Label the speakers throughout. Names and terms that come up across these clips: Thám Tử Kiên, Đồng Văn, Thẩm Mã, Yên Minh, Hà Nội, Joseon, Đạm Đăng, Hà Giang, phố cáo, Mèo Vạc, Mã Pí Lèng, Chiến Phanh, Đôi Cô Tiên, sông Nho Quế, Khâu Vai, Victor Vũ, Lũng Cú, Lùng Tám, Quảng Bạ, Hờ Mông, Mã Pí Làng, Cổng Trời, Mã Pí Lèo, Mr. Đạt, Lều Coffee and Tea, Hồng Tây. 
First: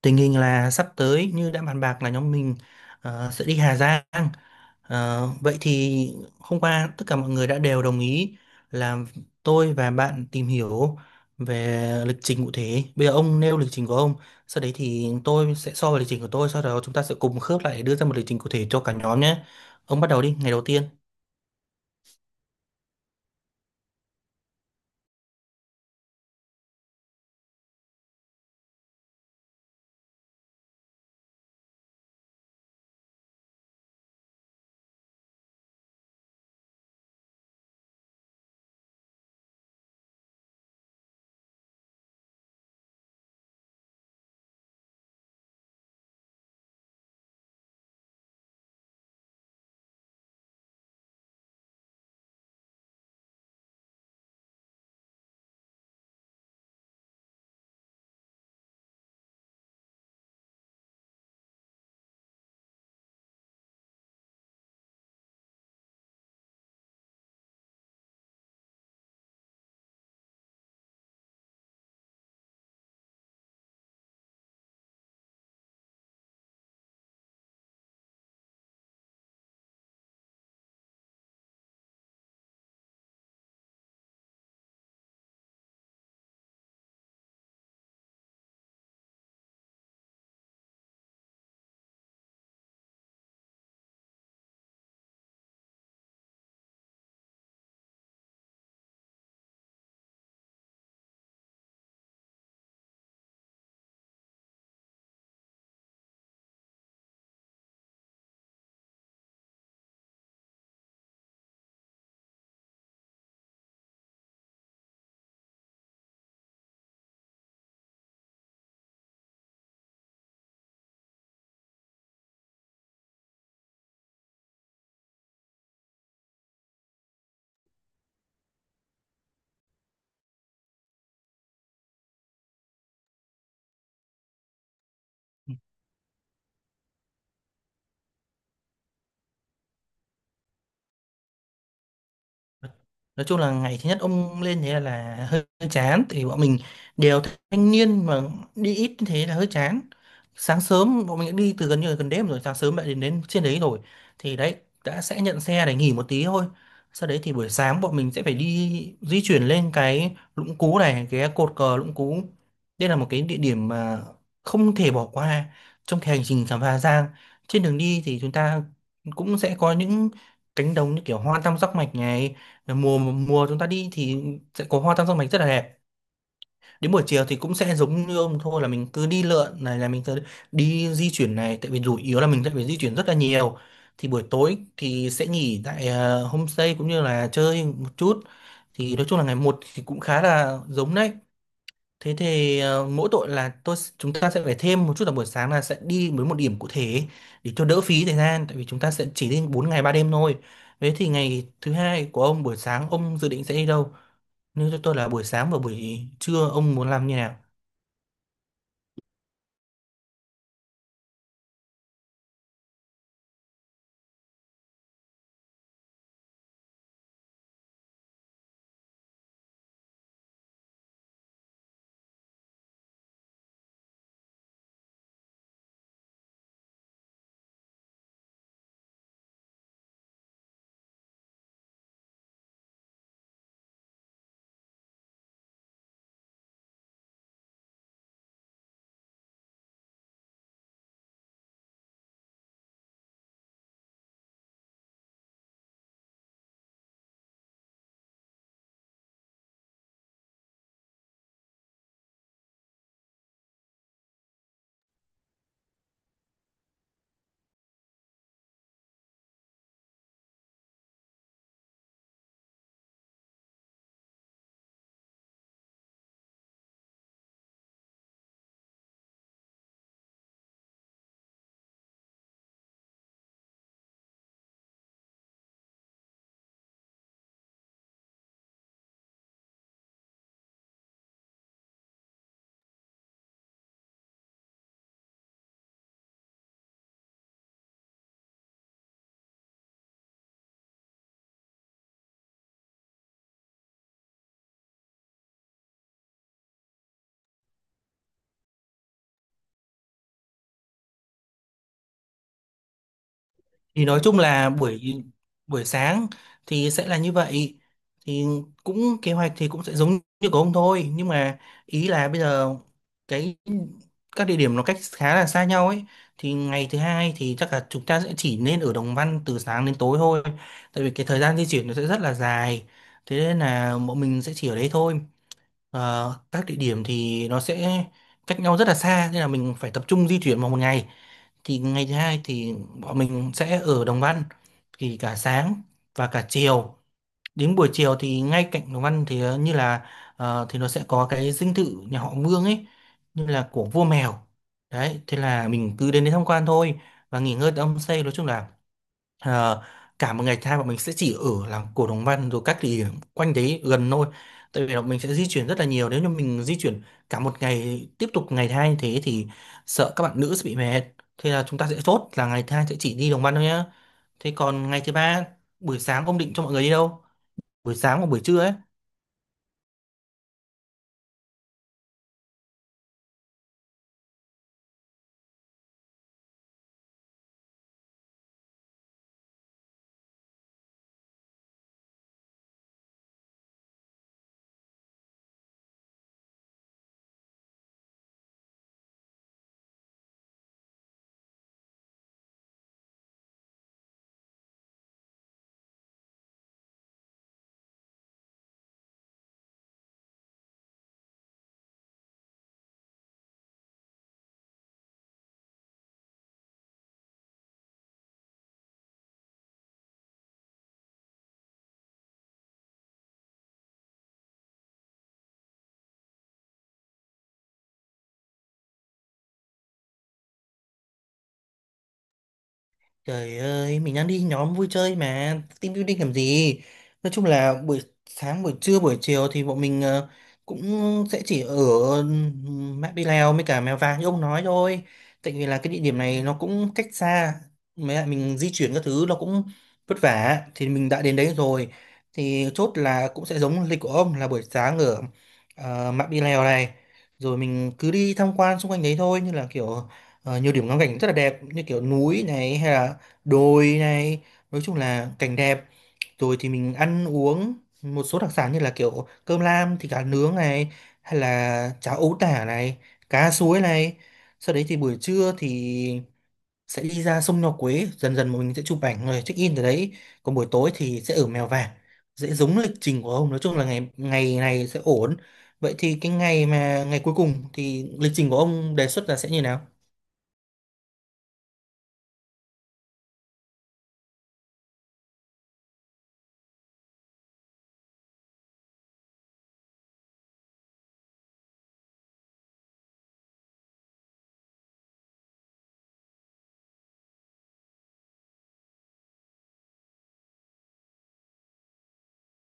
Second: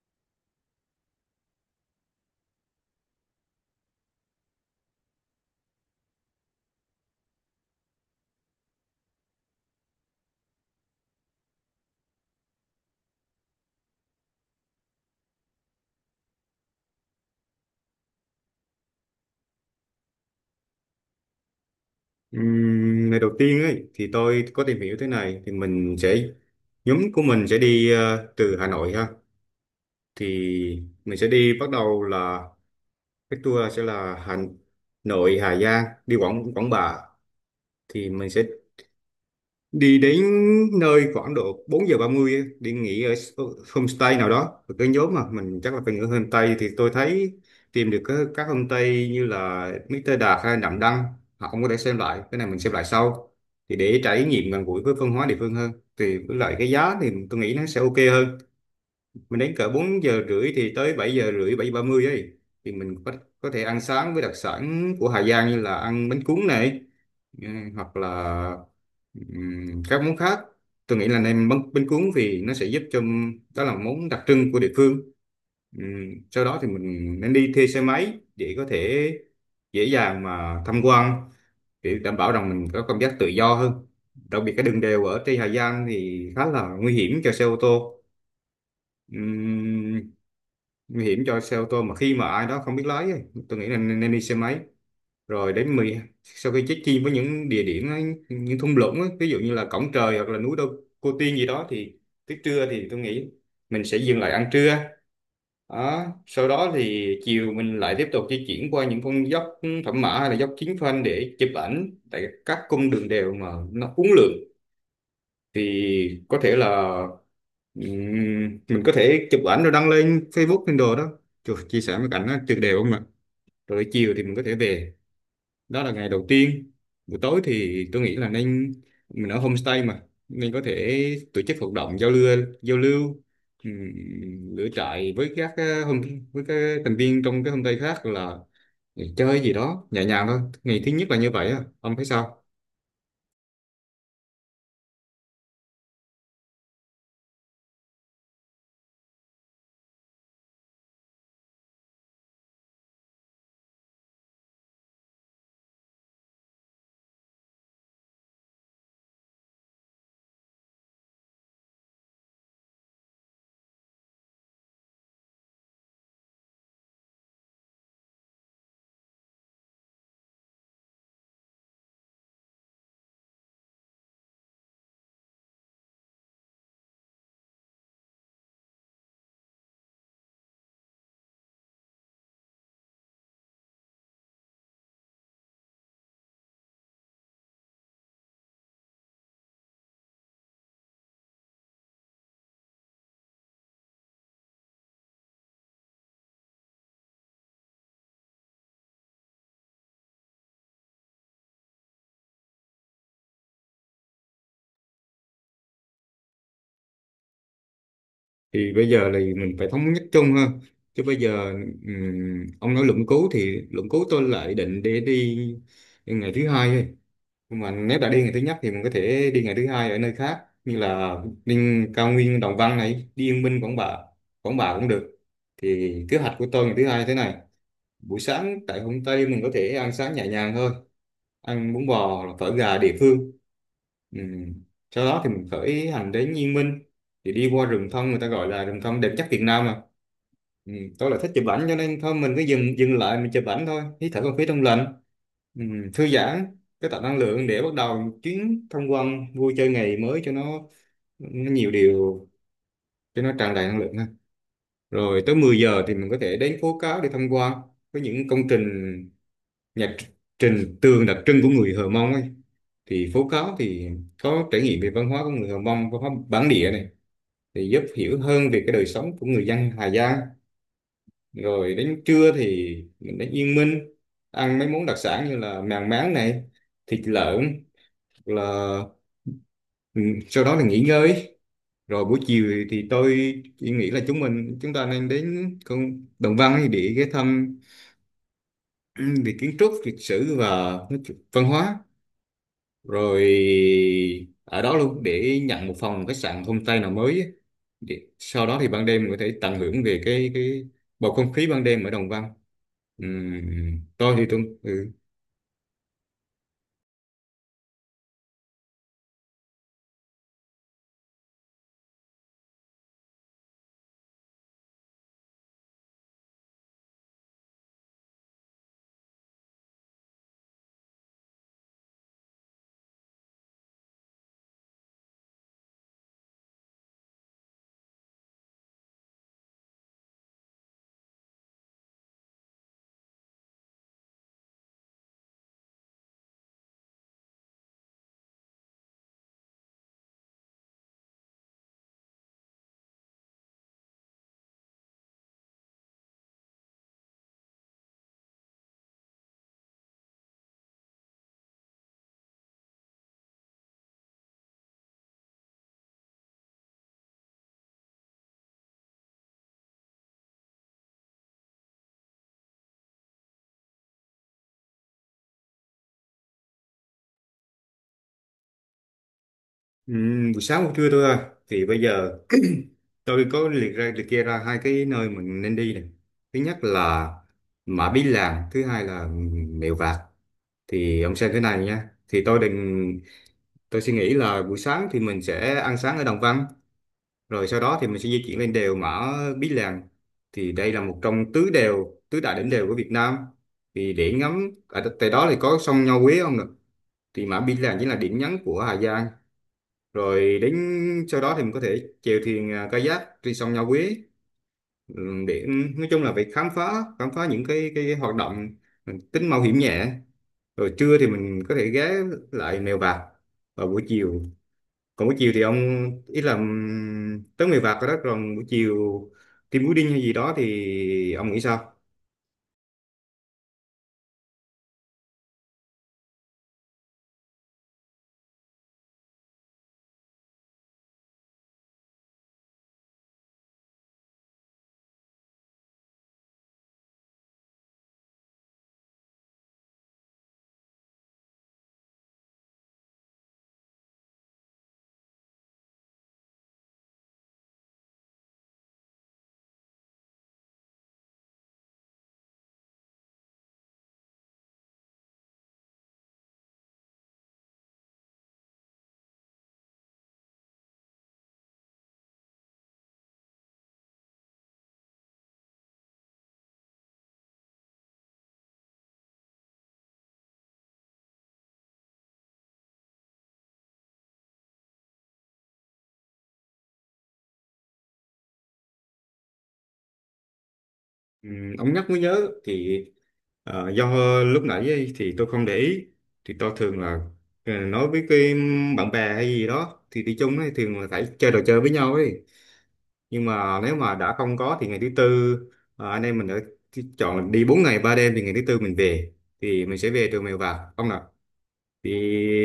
Speaker 1: Tình hình là sắp tới như đã bàn bạc là nhóm mình sẽ đi Hà Giang. Vậy thì hôm qua tất cả mọi người đã đều đồng ý là tôi và bạn tìm hiểu về lịch trình cụ thể. Bây giờ ông nêu lịch trình của ông, sau đấy thì tôi sẽ so với lịch trình của tôi, sau đó chúng ta sẽ cùng khớp lại để đưa ra một lịch trình cụ thể cho cả nhóm nhé. Ông bắt đầu đi, ngày đầu tiên.
Speaker 2: Ngày đầu tiên ấy thì tôi có tìm hiểu thế này thì mình sẽ nhóm của mình sẽ đi từ Hà Nội ha, thì mình sẽ đi bắt đầu là cái tour sẽ là Hà Nội Hà Giang đi Quảng Quảng Bạ, thì mình sẽ đi đến nơi khoảng độ 4:30, đi nghỉ ở homestay nào đó. Và cái nhóm mà mình chắc là phải nghỉ ở homestay, thì tôi thấy tìm được các homestay như là Mr. Đạt hay Đạm Đăng, họ cũng có thể xem lại cái này mình xem lại sau, thì để trải nghiệm gần gũi với văn hóa địa phương hơn, thì với lại cái giá thì tôi nghĩ nó sẽ ok hơn. Mình đến cỡ 4:30 thì tới 7:30 7:30 ấy, thì mình có thể ăn sáng với đặc sản của Hà Giang như là ăn bánh cuốn này. Ờ, hoặc là các món khác, tôi nghĩ là nem bánh, bánh cuốn vì nó sẽ giúp cho, đó là món đặc trưng của địa phương. Sau đó thì mình nên đi thuê xe máy để có thể dễ dàng mà tham quan, để đảm bảo rằng mình có cảm giác tự do hơn, đặc biệt cái đường đèo ở trên Hà Giang thì khá là nguy hiểm cho xe ô tô. Ừm, Nguy hiểm cho xe ô tô mà khi mà ai đó không biết lái ấy, tôi nghĩ là nên đi xe máy, rồi đến 10 sau khi check in với những địa điểm ấy, những thung lũng ấy, ví dụ như là Cổng Trời hoặc là núi Đôi Cô Tiên gì đó, thì tới trưa thì tôi nghĩ mình sẽ dừng lại ăn trưa đó. Sau đó thì chiều mình lại tiếp tục di chuyển qua những con dốc Thẩm Mã hay là dốc Chiến Phanh để chụp ảnh tại các cung đường đèo mà nó uốn lượn, thì có thể là mình có thể chụp ảnh rồi đăng lên Facebook lên đồ đó. Trời, chia sẻ mấy cảnh nó tuyệt đẹp không ạ. Rồi chiều thì mình có thể về, đó là ngày đầu tiên. Buổi tối thì tôi nghĩ là nên mình ở homestay mà, nên có thể tổ chức hoạt động giao lưu lửa trại với các ờ, hôm với các thành viên trong cái homestay khác, là chơi gì đó nhẹ nhàng thôi. Ngày thứ nhất là như vậy á, ông thấy sao?
Speaker 1: Nói chung là ngày thứ nhất ông lên thế là hơi hơi chán. Thì bọn mình đều thanh niên mà, đi ít như thế là hơi chán. Sáng sớm bọn mình đã đi từ gần như là gần đêm, rồi sáng sớm đã đến đến trên đấy rồi, thì đấy đã sẽ nhận xe để nghỉ một tí thôi. Sau đấy thì buổi sáng bọn mình sẽ phải đi di chuyển lên cái Lũng Cú này, cái cột cờ Lũng Cú. Đây là một cái địa điểm mà không thể bỏ qua trong cái hành trình khám phá Giang. Trên đường đi thì chúng ta cũng sẽ có những cánh đồng như kiểu hoa tam giác mạch này, mùa mùa chúng ta đi thì sẽ có hoa tam giác mạch rất là đẹp. Đến buổi chiều thì cũng sẽ giống như ông thôi, là mình cứ đi lượn này, là mình cứ đi di chuyển này, tại vì chủ yếu là mình sẽ phải di chuyển rất là nhiều. Thì buổi tối thì sẽ nghỉ tại homestay cũng như là chơi một chút. Thì nói chung là ngày một thì cũng khá là giống đấy. Thế thì mỗi tội là tôi chúng ta sẽ phải thêm một chút là buổi sáng là sẽ đi với một điểm cụ thể để cho đỡ phí thời gian, tại vì chúng ta sẽ chỉ đi 4 ngày 3 đêm thôi. Thế thì ngày thứ hai của ông buổi sáng ông dự định sẽ đi đâu? Nếu cho tôi là buổi sáng và buổi trưa ông muốn làm như nào?
Speaker 2: Thì bây giờ thì mình phải thống nhất chung ha, chứ bây giờ ông nói luận cứu thì luận cứu tôi lại định để đi ngày thứ hai thôi, nhưng mà nếu đã đi ngày thứ nhất thì mình có thể đi ngày thứ hai ở nơi khác, như là đi cao nguyên Đồng Văn này, đi Yên Minh Quảng Bạ. Quảng Bạ cũng được. Thì kế hoạch của tôi ngày thứ hai thế này: buổi sáng tại Hồng Tây mình có thể ăn sáng nhẹ nhàng thôi, ăn bún bò hoặc phở gà địa phương. Ừ. Sau đó thì mình khởi hành đến Yên Minh, thì đi qua rừng thông, người ta gọi là rừng thông đẹp nhất Việt Nam mà. Ừ. Tôi là thích chụp ảnh cho nên thôi mình cứ dừng dừng lại mình chụp ảnh thôi, hít thở không khí trong lành. Ừ. Thư giãn, cái tạo năng lượng để bắt đầu chuyến tham quan vui chơi ngày mới cho nó nhiều điều, cho nó tràn đầy năng lượng ha. Rồi tới 10 giờ thì mình có thể đến phố cáo để tham quan với những công trình nhạc trình tường đặc trưng của người Hờ Mông ấy. Thì phố cáo thì có trải nghiệm về văn hóa của người Hờ Mông, văn hóa bản địa này, thì giúp hiểu hơn về cái đời sống của người dân Hà Giang. Rồi đến trưa thì mình đến Yên Minh, ăn mấy món đặc sản như là mèn máng này, thịt lợn, là ừ, sau đó là nghỉ ngơi. Rồi buổi chiều thì tôi chỉ nghĩ là chúng ta nên đến con Đồng Văn để ghé thăm, ừ, về kiến trúc lịch sử và văn hóa, rồi ở đó luôn để nhận một phòng khách sạn homestay nào mới á. Để, sau đó thì ban đêm mình có thể tận hưởng về cái bầu không khí ban đêm ở Đồng Văn.
Speaker 1: Thì nói chung
Speaker 2: Tôi thì
Speaker 1: là
Speaker 2: tôi ừ.
Speaker 1: buổi buổi sáng thì sẽ là như vậy. Thì cũng kế hoạch thì cũng sẽ giống như của ông thôi, nhưng mà ý là bây giờ cái các địa điểm nó cách khá là xa nhau ấy. Thì ngày thứ hai thì chắc là chúng ta sẽ chỉ nên ở Đồng Văn từ sáng đến tối thôi. Tại vì cái thời gian di chuyển nó sẽ rất là dài. Thế nên là bọn mình sẽ chỉ ở đấy thôi. Các địa điểm thì nó sẽ cách nhau rất là xa, nên là mình phải tập trung di chuyển vào một ngày. Thì ngày thứ hai thì bọn mình sẽ ở Đồng Văn, thì cả sáng và cả chiều. Đến buổi chiều thì ngay cạnh Đồng Văn thì như là thì nó sẽ có cái dinh thự nhà họ Vương ấy, như là của vua mèo. Đấy, thế là mình cứ đến đấy tham quan thôi và nghỉ ngơi tại homestay. Nói chung là Ờ, cả một ngày hai bọn mình sẽ chỉ ở làng Cổ Đồng Văn rồi các địa điểm quanh đấy gần thôi, tại vì là mình sẽ di chuyển rất là nhiều. Nếu như mình di chuyển cả một ngày tiếp tục ngày hai như thế thì sợ các bạn nữ sẽ bị mệt. Thế là chúng ta sẽ chốt là ngày hai sẽ chỉ đi Đồng Văn thôi nhá. Thế còn ngày thứ ba buổi sáng ông định cho mọi người đi đâu, buổi sáng hoặc buổi trưa ấy?
Speaker 2: Buổi sáng buổi trưa thôi à. Thì bây giờ tôi có liệt kê ra hai cái nơi mình nên đi này: thứ nhất là Mã Pí Làng, thứ hai là Mèo Vạc. Thì ông xem thế này nha, thì tôi suy nghĩ là buổi sáng thì mình sẽ ăn sáng ở Đồng Văn, rồi sau đó thì mình sẽ di chuyển lên đèo Mã Pí Lèng, thì đây là một trong tứ đèo tứ đại đỉnh đèo của Việt Nam, thì để ngắm ở tại đó thì có sông Nho Quế không nè. Thì Mã Pí Lèng chính là điểm nhấn của Hà Giang. Rồi đến, sau đó thì mình có thể chèo thuyền à, kayak trên sông Nho Quế, ừ, để nói chung là phải khám phá những cái hoạt động tính mạo hiểm nhẹ. Rồi trưa thì mình có thể ghé lại Mèo Vạc vào buổi chiều. Còn buổi chiều thì ông, ý là tới người vặt rồi đó, còn buổi chiều team building hay gì đó thì ông nghĩ sao?
Speaker 1: Trời ơi, mình đang đi nhóm vui chơi mà, team building làm gì? Nói chung là buổi sáng, buổi trưa, buổi chiều thì bọn mình cũng sẽ chỉ ở Mã Pí Lèo với cả Mèo Vạc như ông nói thôi. Tại vì là cái địa điểm này nó cũng cách xa, mấy lại mình di chuyển các thứ nó cũng vất vả. Thì mình đã đến đấy rồi, thì chốt là cũng sẽ giống lịch của ông, là buổi sáng ở Mã Pí Lèo này. Rồi mình cứ đi tham quan xung quanh đấy thôi, như là kiểu nhiều điểm ngắm cảnh rất là đẹp, như kiểu núi này hay là đồi này, nói chung là cảnh đẹp. Rồi thì mình ăn uống một số đặc sản như là kiểu cơm lam thịt cá nướng này, hay là cháo ấu tả này, cá suối này. Sau đấy thì buổi trưa thì sẽ đi ra sông Nho Quế, dần dần mình sẽ chụp ảnh rồi check in từ đấy. Còn buổi tối thì sẽ ở Mèo Vạc, dễ giống lịch trình của ông. Nói chung là ngày ngày này sẽ ổn. Vậy thì cái ngày mà ngày cuối cùng thì lịch trình của ông đề xuất là sẽ như nào?
Speaker 2: Ông nhắc mới nhớ thì do lúc nãy ấy, thì tôi không để ý. Thì tôi thường là nói với cái bạn bè hay gì đó thì đi chung ấy, thường là phải chơi trò chơi với nhau ấy. Nhưng mà nếu mà đã không có thì ngày thứ tư anh em mình đã chọn đi 4 ngày 3 đêm, thì ngày thứ tư mình về. Thì mình sẽ về từ Mèo Vạc ông nào. Thì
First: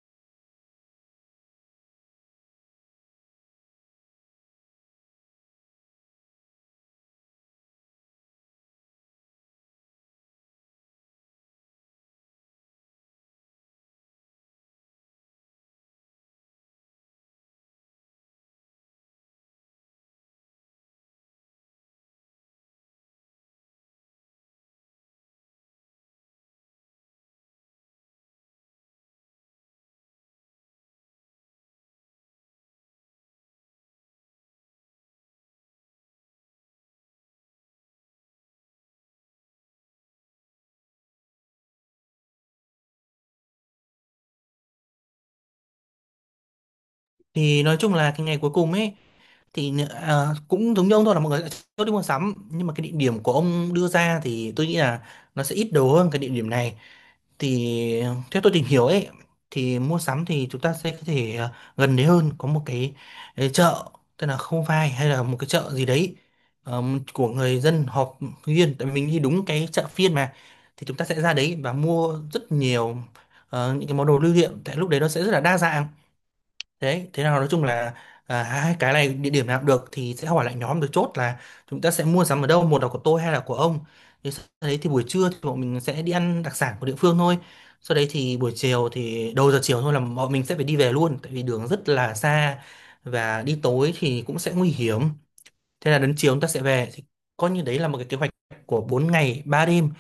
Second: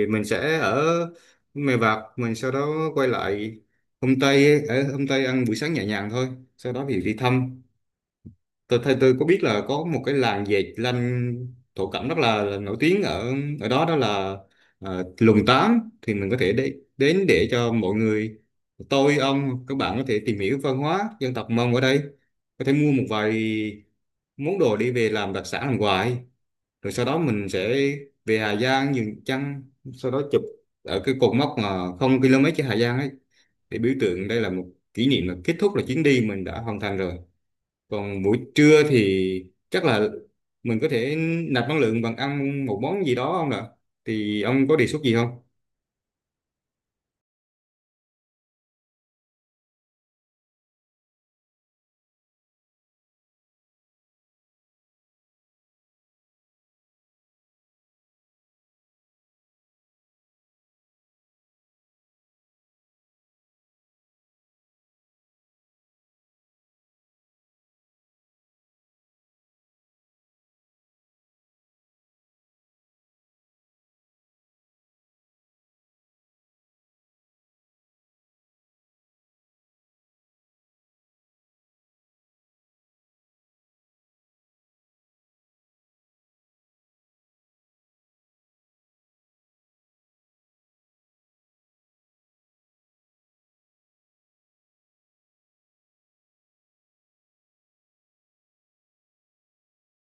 Speaker 2: mình sẽ ở Mèo Vạc mình sau đó quay lại hôm Tây, ở hôm Tây ăn buổi sáng nhẹ nhàng thôi. Sau đó thì đi thăm, tôi thấy tôi có biết là có một cái làng dệt lanh thổ cẩm rất là nổi tiếng ở ở đó đó là Lùng Tám, thì mình có thể đến để cho mọi người, tôi ông các bạn có thể tìm hiểu văn hóa dân tộc Mông ở đây, có thể mua một vài món đồ đi về làm đặc sản làm quà. Rồi sau đó mình sẽ về Hà Giang dừng chân, sau đó chụp ở cái cột mốc mà không km trên Hà Giang ấy, để biểu tượng đây là một kỷ niệm là kết thúc, là chuyến đi mình đã hoàn thành rồi. Còn buổi trưa thì chắc là mình có thể nạp năng lượng bằng ăn một món gì đó không ạ, thì ông có đề xuất gì không?
Speaker 1: Thì nói chung là cái ngày cuối cùng ấy thì cũng giống như ông thôi, là mọi người sẽ chốt đi mua sắm, nhưng mà cái địa điểm của ông đưa ra thì tôi nghĩ là nó sẽ ít đồ hơn cái địa điểm này. Thì theo tôi tìm hiểu ấy thì mua sắm thì chúng ta sẽ có thể gần đấy hơn, có một cái chợ tên là Khâu Vai hay là một cái chợ gì đấy, ờ, của người dân họp riêng, tại vì mình đi đúng cái chợ phiên mà. Thì chúng ta sẽ ra đấy và mua rất nhiều những cái món đồ lưu niệm, tại lúc đấy nó sẽ rất là đa dạng. Thế, thế nào nói chung là hai cái này địa điểm nào cũng được, thì sẽ hỏi lại nhóm được chốt là chúng ta sẽ mua sắm ở đâu, một là của tôi hay là của ông. Thì sau đấy thì buổi trưa thì bọn mình sẽ đi ăn đặc sản của địa phương thôi. Sau đấy thì buổi chiều thì đầu giờ chiều thôi là bọn mình sẽ phải đi về luôn, tại vì đường rất là xa và đi tối thì cũng sẽ nguy hiểm. Thế là đến chiều chúng ta sẽ về, thì coi như đấy là một cái kế hoạch của 4 ngày 3 đêm.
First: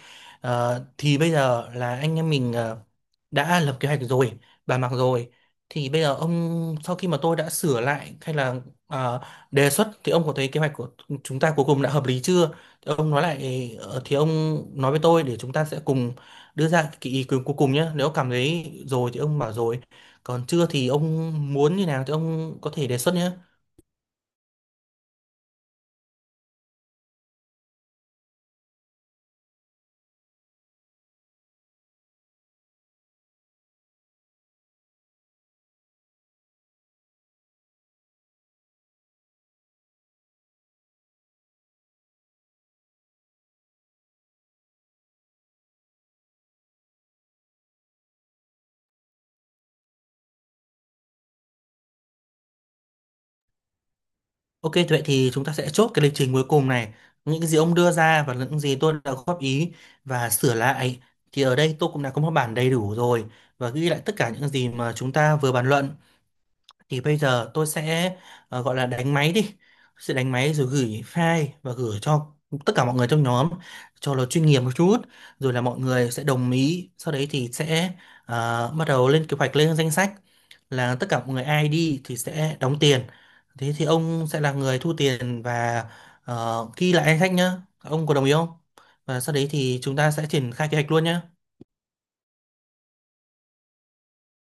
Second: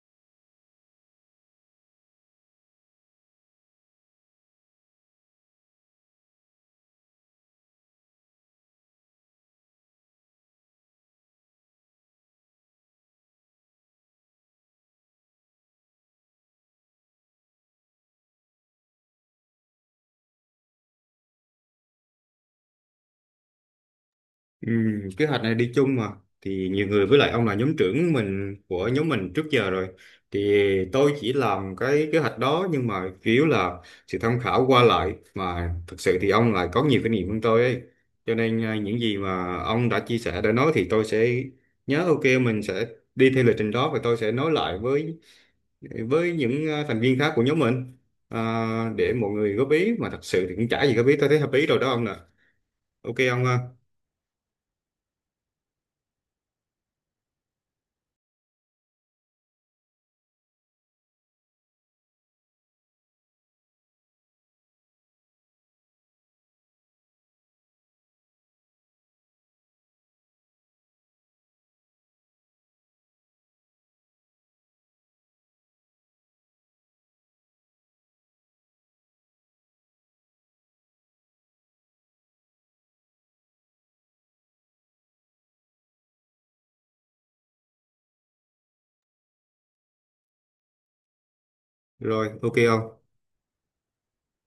Speaker 1: Thì bây giờ là anh em mình đã lập kế hoạch rồi, bàn bạc rồi. Thì bây giờ ông sau khi mà tôi đã sửa lại hay là ờ, đề xuất, thì ông có thấy kế hoạch của chúng ta cuối cùng đã hợp lý chưa? Thì ông nói lại, thì ông nói với tôi để chúng ta sẽ cùng đưa ra cái ý kiến cuối cùng nhé. Nếu cảm thấy rồi thì ông bảo rồi. Còn chưa thì ông muốn như nào thì ông có thể đề xuất nhé.
Speaker 2: Ừ, kế hoạch này đi chung mà, thì nhiều người, với lại ông là nhóm trưởng của nhóm mình trước giờ rồi, thì tôi chỉ làm cái kế hoạch đó, nhưng mà chủ yếu là sự tham khảo qua lại, mà thực sự thì ông lại có nhiều kinh nghiệm hơn tôi ấy, cho nên à, những gì mà ông đã chia sẻ đã nói thì tôi sẽ nhớ, ok mình sẽ đi theo lịch trình đó, và tôi sẽ nói lại với những à, thành viên khác của nhóm mình, à, để mọi người góp ý. Mà thật sự thì cũng chả gì góp ý, tôi thấy hợp lý rồi đó ông nè. Ok ông ha.
Speaker 1: Ok, vậy thì chúng ta sẽ chốt cái lịch trình cuối cùng này. Những cái gì ông đưa ra và những gì tôi đã góp ý và sửa lại thì ở đây tôi cũng đã có một bản đầy đủ rồi và ghi lại tất cả những gì mà chúng ta vừa bàn luận. Thì bây giờ tôi sẽ gọi là đánh máy đi, sẽ đánh máy rồi gửi file và gửi cho tất cả mọi người trong nhóm cho nó chuyên nghiệp một chút. Rồi là mọi người sẽ đồng ý, sau đấy thì sẽ bắt đầu lên kế hoạch, lên danh sách là tất cả mọi người ai đi thì sẽ đóng tiền. Thế thì ông sẽ là người thu tiền và ghi lại danh sách nhá. Ông có đồng ý không? Và sau đấy thì chúng ta sẽ triển khai kế hoạch luôn nhá.
Speaker 2: Rồi ok ông.